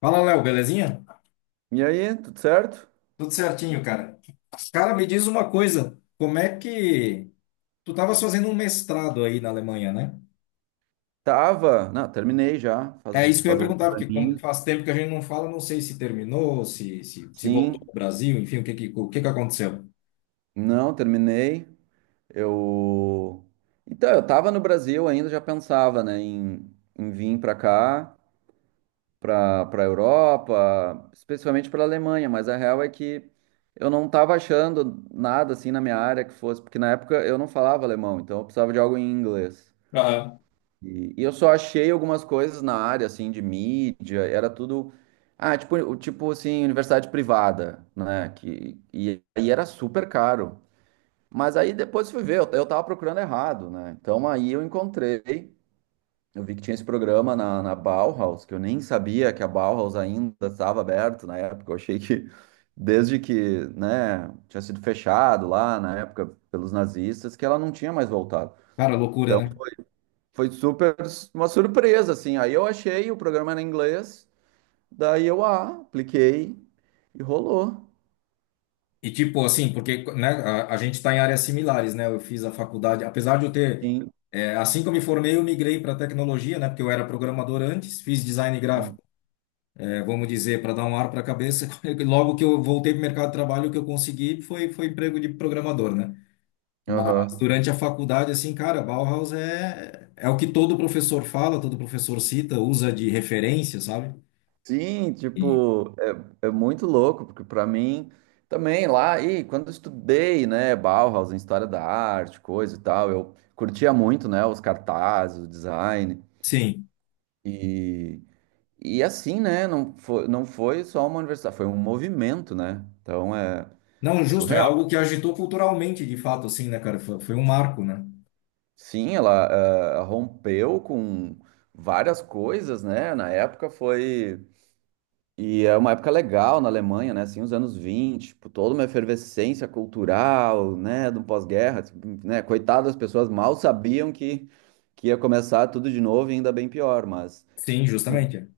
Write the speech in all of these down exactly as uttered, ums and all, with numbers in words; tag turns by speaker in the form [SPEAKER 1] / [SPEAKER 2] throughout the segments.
[SPEAKER 1] Fala, Léo, belezinha?
[SPEAKER 2] E aí, tudo certo?
[SPEAKER 1] Tudo certinho, cara. Cara, me diz uma coisa, como é que tu estavas fazendo um mestrado aí na Alemanha, né?
[SPEAKER 2] Tava. Não, terminei já,
[SPEAKER 1] É
[SPEAKER 2] faz,
[SPEAKER 1] isso que eu ia
[SPEAKER 2] faz alguns
[SPEAKER 1] perguntar, porque como
[SPEAKER 2] aninhos.
[SPEAKER 1] faz tempo que a gente não fala, não sei se terminou, se, se, se voltou
[SPEAKER 2] Sim,
[SPEAKER 1] pro Brasil, enfim, o que que, o que que aconteceu?
[SPEAKER 2] não, terminei. Eu. Então, eu tava no Brasil ainda, já pensava, né, em, em vir pra cá, pra, pra Europa, especialmente pela Alemanha, mas a real é que eu não tava achando nada assim na minha área que fosse, porque na época eu não falava alemão, então eu precisava de algo em inglês.
[SPEAKER 1] Aham.
[SPEAKER 2] E, e eu só achei algumas coisas na área, assim, de mídia, era tudo. Ah, tipo, o- tipo assim, universidade privada, né? Que, e aí era super caro. Mas aí depois fui ver, eu, eu tava procurando errado, né? Então aí eu encontrei, eu vi que tinha esse programa na, na Bauhaus, que eu nem sabia que a Bauhaus ainda estava aberto na época. Eu achei que desde que, né, tinha sido fechado lá na época pelos nazistas, que ela não tinha mais voltado.
[SPEAKER 1] Cara, loucura,
[SPEAKER 2] Então,
[SPEAKER 1] né?
[SPEAKER 2] foi super uma surpresa, assim. Aí eu achei, o programa era em inglês, daí eu ah, apliquei e rolou.
[SPEAKER 1] E tipo assim, porque né, a, a gente está em áreas similares, né? Eu fiz a faculdade, apesar de eu ter,
[SPEAKER 2] Sim.
[SPEAKER 1] é, assim que eu me formei, eu migrei para tecnologia, né? Porque eu era programador antes, fiz design gráfico. É, vamos dizer, para dar um ar para a cabeça, logo que eu voltei para o mercado de trabalho, o que eu consegui foi, foi emprego de programador, né? Mas
[SPEAKER 2] Aham.
[SPEAKER 1] durante a faculdade, assim, cara, Bauhaus é, é o que todo professor fala, todo professor cita, usa de referência, sabe?
[SPEAKER 2] Sim,
[SPEAKER 1] E,
[SPEAKER 2] tipo, é, é muito louco, porque para mim também lá, e quando eu estudei, né, Bauhaus em história da arte, coisa e tal, eu curtia muito, né, os cartazes, o design
[SPEAKER 1] sim.
[SPEAKER 2] e e assim, né, não foi, não foi só uma universidade, foi um movimento, né? Então é
[SPEAKER 1] Não,
[SPEAKER 2] é
[SPEAKER 1] justo, é
[SPEAKER 2] surreal.
[SPEAKER 1] algo que agitou culturalmente, de fato, assim, né, cara? Foi, foi um marco, né?
[SPEAKER 2] Sim, ela ah, rompeu com várias coisas, né? Na época foi. E é uma época legal na Alemanha, né? Assim, os anos vinte, tipo, toda uma efervescência cultural, né? Do pós-guerra, tipo, né? Coitado, as pessoas mal sabiam que, que ia começar tudo de novo e ainda bem pior, mas.
[SPEAKER 1] Sim,
[SPEAKER 2] en-
[SPEAKER 1] justamente.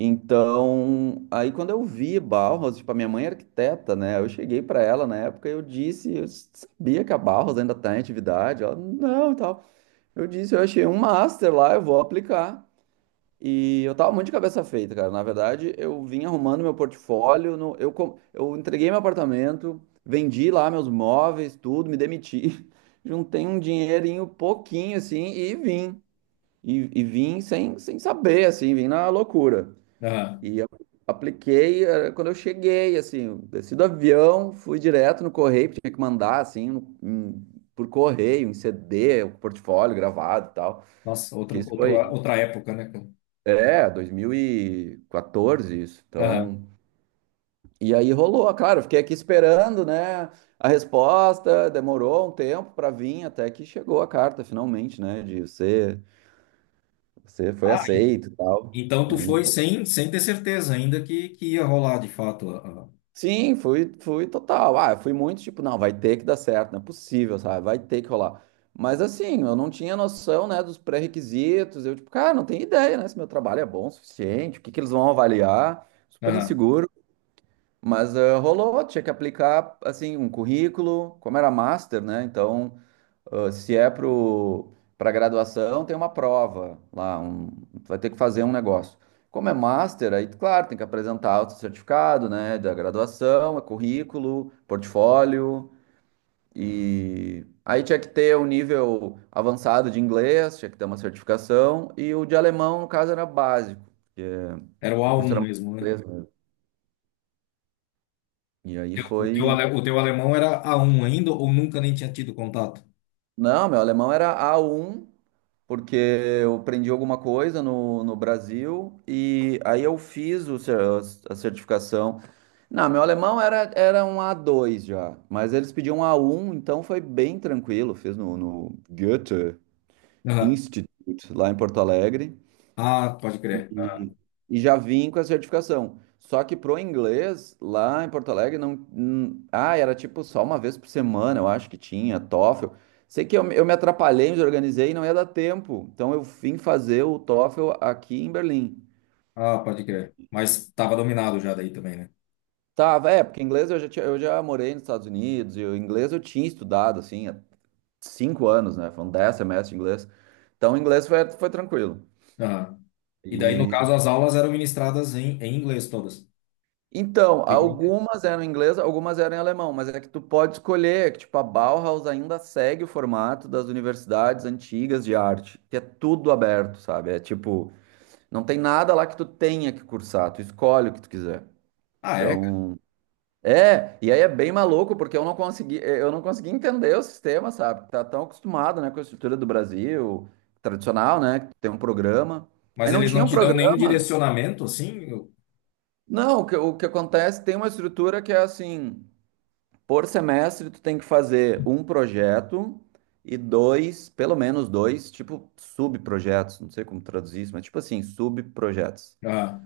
[SPEAKER 2] Então, aí quando eu vi Bauhaus, tipo, a minha mãe é arquiteta, né? Eu cheguei para ela na época e eu disse, eu sabia que a Bauhaus ainda tá em atividade. Ela, não, e tal. Eu disse, eu achei um master lá, eu vou aplicar. E eu tava muito de cabeça feita, cara. Na verdade, eu vim arrumando meu portfólio, no- eu, com- eu entreguei meu apartamento, vendi lá meus móveis, tudo, me demiti, juntei um dinheirinho pouquinho, assim, e vim. E, e vim sem, sem saber, assim, vim na loucura.
[SPEAKER 1] Aham.
[SPEAKER 2] E eu apliquei, eh, quando eu cheguei, assim, eu desci do avião, fui direto no correio, porque tinha que mandar, assim, no- em- por correio, em C D, o portfólio gravado e tal.
[SPEAKER 1] Nossa,
[SPEAKER 2] Que
[SPEAKER 1] outro,
[SPEAKER 2] isso
[SPEAKER 1] outro,
[SPEAKER 2] foi,
[SPEAKER 1] outra época, né, cara?
[SPEAKER 2] é, dois mil e quatorze, isso.
[SPEAKER 1] Aham.
[SPEAKER 2] Então, e aí rolou, claro, eu fiquei aqui esperando, né, a resposta, demorou um tempo para vir, até que chegou a carta, finalmente, né, de você, você foi
[SPEAKER 1] Ah,
[SPEAKER 2] aceito e tal.
[SPEAKER 1] então tu
[SPEAKER 2] Aí
[SPEAKER 1] foi
[SPEAKER 2] foi.
[SPEAKER 1] sem, sem ter certeza ainda que, que ia rolar de fato. a- a-
[SPEAKER 2] Sim, fui, fui total. Ah, eu fui muito tipo, não, vai ter que dar certo, não é possível, sabe, vai ter que rolar. Mas assim, eu não tinha noção, né, dos pré-requisitos, eu tipo, cara, não tenho ideia, né, se meu trabalho é bom o suficiente, o que que eles vão avaliar, super
[SPEAKER 1] Aham.
[SPEAKER 2] inseguro. Mas ah, rolou, tinha que aplicar assim um currículo, como era master, né? Então, ah, se é pro para graduação, tem uma prova lá, um, tu vai ter que fazer um negócio. Como é master, aí claro, tem que apresentar o certificado, né, da graduação, é currículo, portfólio e aí tinha que ter um nível avançado de inglês, tinha que ter uma certificação e o de alemão, no caso, era básico, porque
[SPEAKER 1] Era o
[SPEAKER 2] o curso
[SPEAKER 1] A um
[SPEAKER 2] era mais
[SPEAKER 1] mesmo, né?
[SPEAKER 2] inglês mesmo. E aí
[SPEAKER 1] O teu,
[SPEAKER 2] foi.
[SPEAKER 1] ale- o teu alemão era A um ainda ou nunca nem tinha tido contato?
[SPEAKER 2] Não, meu alemão era a um porque eu aprendi alguma coisa no, no Brasil e aí eu fiz o cer- a certificação. Não, meu alemão era, era um a dois já, mas eles pediam a um, então foi bem tranquilo. Fiz no, no Goethe
[SPEAKER 1] Aham.
[SPEAKER 2] Institute, lá em Porto Alegre
[SPEAKER 1] Ah, pode crer.
[SPEAKER 2] e já vim com a certificação. Só que pro inglês, lá em Porto Alegre, não. hum, Ah, era tipo só uma vez por semana, eu acho que tinha, TOEFL. Sei que eu, me- eu me atrapalhei, me organizei e não ia dar tempo. Então eu vim fazer o TOEFL aqui em Berlim.
[SPEAKER 1] Ah, pode crer. Mas estava dominado já daí também, né?
[SPEAKER 2] Tava, é, porque inglês eu já, tinha- eu já morei nos Estados Unidos e o inglês eu tinha estudado, assim, há cinco anos, né? Foram dez semestres de inglês. Então o inglês foi, foi tranquilo.
[SPEAKER 1] Aham. E daí, no
[SPEAKER 2] E
[SPEAKER 1] caso, as aulas eram ministradas em, em inglês todas.
[SPEAKER 2] Então,
[SPEAKER 1] Digo, "Eita."
[SPEAKER 2] algumas eram em inglês, algumas eram em alemão, mas é que tu pode escolher, é que tipo, a Bauhaus ainda segue o formato das universidades antigas de arte, que é tudo aberto, sabe? É tipo, não tem nada lá que tu tenha que cursar, tu escolhe o que tu quiser.
[SPEAKER 1] Ah, é? Cara?
[SPEAKER 2] Então, é, e aí é bem maluco, porque eu não consegui, eh, eu não consegui entender o sistema, sabe? Tá tão acostumado, né, com a estrutura do Brasil, tradicional, né, que tem um programa.
[SPEAKER 1] Mas
[SPEAKER 2] Aí não
[SPEAKER 1] eles não
[SPEAKER 2] tinha um
[SPEAKER 1] te dão nenhum
[SPEAKER 2] programa.
[SPEAKER 1] direcionamento, assim? Eu-
[SPEAKER 2] Não, o que, o que acontece, tem uma estrutura que é assim, por semestre, tu tem que fazer um projeto e dois, pelo menos dois, tipo subprojetos, não sei como traduzir isso, mas tipo assim, subprojetos.
[SPEAKER 1] Ah,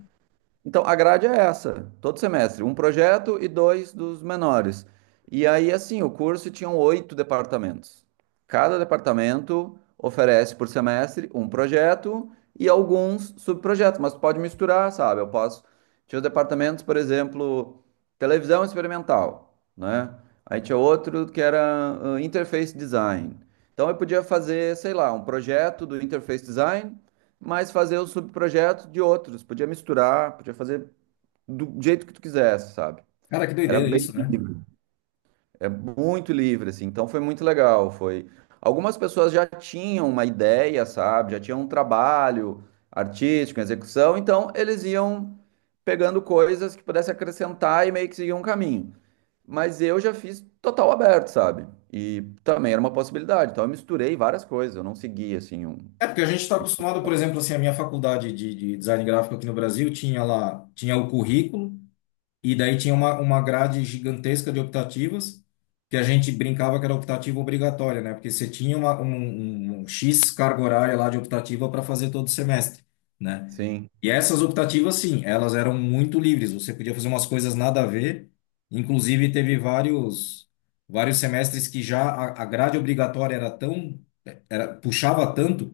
[SPEAKER 2] Então, a grade é essa, todo semestre, um projeto e dois dos menores. E aí, assim, o curso tinha oito departamentos. Cada departamento oferece por semestre um projeto e alguns subprojetos, mas pode misturar, sabe? Eu posso. Tinha os departamentos, por exemplo, televisão experimental, né? Aí tinha outro que era ah, interface design. Então, eu podia fazer, sei lá, um projeto do interface design mas fazer os subprojetos de outros. Podia misturar, podia fazer do jeito que tu quisesse, sabe?
[SPEAKER 1] cara, que
[SPEAKER 2] Era
[SPEAKER 1] doideira
[SPEAKER 2] bem
[SPEAKER 1] isso, né?
[SPEAKER 2] livre, é muito livre, assim. Então foi muito legal. Foi. Algumas pessoas já tinham uma ideia, sabe? Já tinham um trabalho artístico, em execução, então eles iam pegando coisas que pudesse acrescentar e meio que seguir um caminho. Mas eu já fiz total aberto, sabe? E também era uma possibilidade. Então eu misturei várias coisas, eu não segui assim um.
[SPEAKER 1] É porque a gente está acostumado, por exemplo, assim, a minha faculdade de, de design gráfico aqui no Brasil tinha lá, tinha o currículo, e daí tinha uma, uma grade gigantesca de optativas, que a gente brincava que era optativa obrigatória, né? Porque você tinha uma, um, um um X carga horária lá de optativa para fazer todo semestre, né?
[SPEAKER 2] Sim,
[SPEAKER 1] E essas optativas, sim, elas eram muito livres, você podia fazer umas coisas nada a ver, inclusive teve vários, vários semestres que já a, a grade obrigatória era tão, era, puxava tanto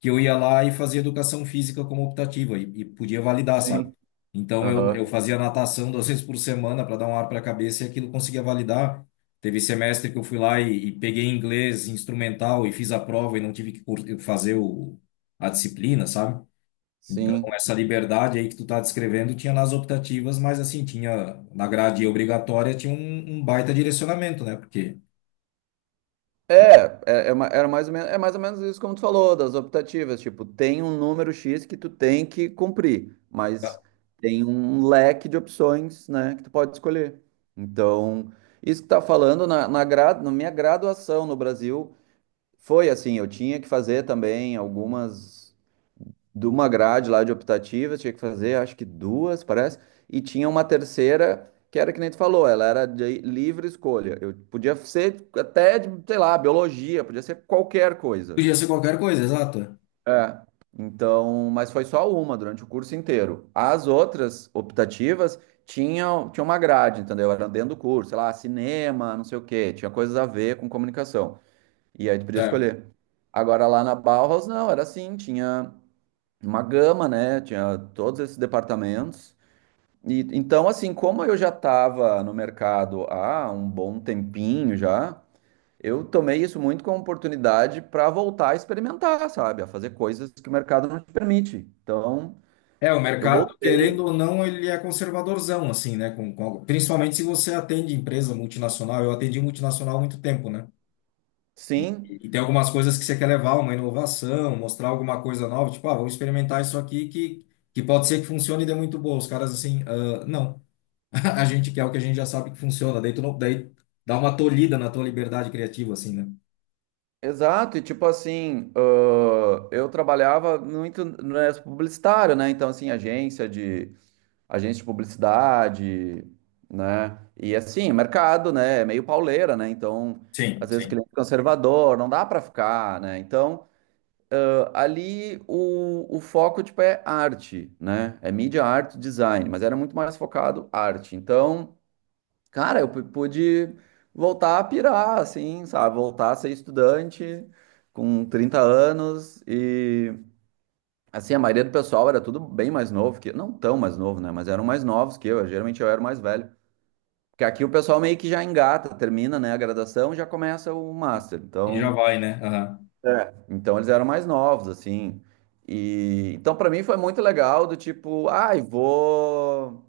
[SPEAKER 1] que eu ia lá e fazia educação física como optativa e, e podia validar, sabe?
[SPEAKER 2] sim,
[SPEAKER 1] Então eu, eu
[SPEAKER 2] aham,
[SPEAKER 1] fazia natação duas vezes por semana para dar um ar para a cabeça e aquilo conseguia validar. Teve semestre que eu fui lá e, e peguei inglês instrumental e fiz a prova e não tive que cur- fazer o, a disciplina, sabe? Então
[SPEAKER 2] sim.
[SPEAKER 1] essa liberdade aí que tu tá descrevendo tinha nas optativas, mas assim, tinha na grade obrigatória tinha um, um baita direcionamento, né? Porque
[SPEAKER 2] É, é, é ma- era mais ou menos, é mais ou menos isso como tu falou, das optativas, tipo, tem um número X que tu tem que cumprir, mas tem um leque de opções, né, que tu pode escolher. Então, isso que tá falando na, na, gra- na minha graduação no Brasil, foi assim, eu tinha que fazer também algumas de uma grade lá de optativas, tinha que fazer, acho que duas, parece, e tinha uma terceira que era que nem tu falou, ela era de livre escolha. Eu podia ser até, de, sei lá, biologia, podia ser qualquer coisa.
[SPEAKER 1] podia ser qualquer coisa, exato.
[SPEAKER 2] É. Então, mas foi só uma durante o curso inteiro. As outras optativas tinham, tinham uma grade, entendeu? Era dentro do curso, sei lá, cinema, não sei o quê, tinha coisas a ver com comunicação. E aí tu podia escolher. Agora lá na Bauhaus, não, era assim, tinha uma gama, né? Tinha todos esses departamentos. E então, assim, como eu já estava no mercado há um bom tempinho já, eu tomei isso muito como oportunidade para voltar a experimentar, sabe? A fazer coisas que o mercado não te permite. Então,
[SPEAKER 1] É, o
[SPEAKER 2] eu
[SPEAKER 1] mercado,
[SPEAKER 2] voltei,
[SPEAKER 1] querendo ou não, ele é conservadorzão, assim, né? Com, com- principalmente se você atende empresa multinacional. Eu atendi multinacional há muito tempo, né? E,
[SPEAKER 2] sim.
[SPEAKER 1] e tem algumas coisas que você quer levar, uma inovação, mostrar alguma coisa nova, tipo, ah, vamos experimentar isso aqui que, que pode ser que funcione e dê muito boa. Os caras, assim, ah, não. A gente quer o que a gente já sabe que funciona. Daí, tu não, daí dá uma tolhida na tua liberdade criativa, assim, né?
[SPEAKER 2] Exato, e tipo assim, ãh, eu trabalhava muito no publicitário, né? Então, assim, agência de, agência de publicidade, né? E assim, mercado, né? É meio pauleira, né? Então,
[SPEAKER 1] Sim,
[SPEAKER 2] às vezes,
[SPEAKER 1] sim.
[SPEAKER 2] cliente é conservador, não dá para ficar, né? Então, a- ali o, o, foco, tipo, é arte, né? É mídia, arte, design, mas era muito mais focado arte. Então, cara, eu pu- pude voltar a pirar, assim, sabe? Voltar a ser estudante com trinta anos e... Assim, a maioria do pessoal era tudo bem mais novo que eu, não tão mais novo, né? Mas eram mais novos que eu. Geralmente eu era o mais velho. Porque aqui o pessoal meio que já engata, termina, né, a graduação e já começa o master.
[SPEAKER 1] E já
[SPEAKER 2] Então,
[SPEAKER 1] vai, né? Aham.
[SPEAKER 2] é. Então eles eram mais novos, assim. E então para mim foi muito legal do tipo, ai, vou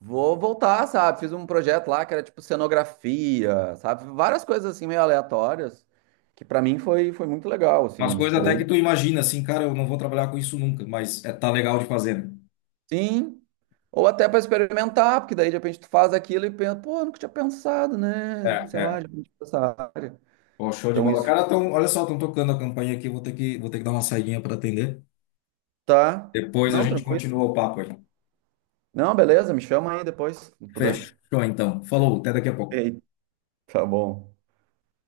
[SPEAKER 2] vou voltar, sabe? Fiz um projeto lá que era tipo cenografia, sabe? Várias coisas assim meio aleatórias, que para mim foi foi muito legal, assim,
[SPEAKER 1] Umas
[SPEAKER 2] eu
[SPEAKER 1] coisas até
[SPEAKER 2] misturei.
[SPEAKER 1] que tu imagina, assim, cara, eu não vou trabalhar com isso nunca, mas é, tá legal de fazer, né?
[SPEAKER 2] Sim. Ou até para experimentar, porque daí de repente tu faz aquilo e pensa, pô, nunca tinha pensado, né?
[SPEAKER 1] É,
[SPEAKER 2] Sei lá,
[SPEAKER 1] é.
[SPEAKER 2] já tinha pensado.
[SPEAKER 1] Pô, show de
[SPEAKER 2] Então
[SPEAKER 1] bola.
[SPEAKER 2] isso.
[SPEAKER 1] Cara, tão, olha só, estão tocando a campainha aqui, vou ter que, vou ter que dar uma saidinha para atender.
[SPEAKER 2] Tá.
[SPEAKER 1] Depois a
[SPEAKER 2] Não,
[SPEAKER 1] gente
[SPEAKER 2] tranquilo.
[SPEAKER 1] continua o papo aí.
[SPEAKER 2] Não, beleza, me chama aí depois, se puder.
[SPEAKER 1] Fechou, então. Falou, até daqui a pouco.
[SPEAKER 2] Ei, tá bom.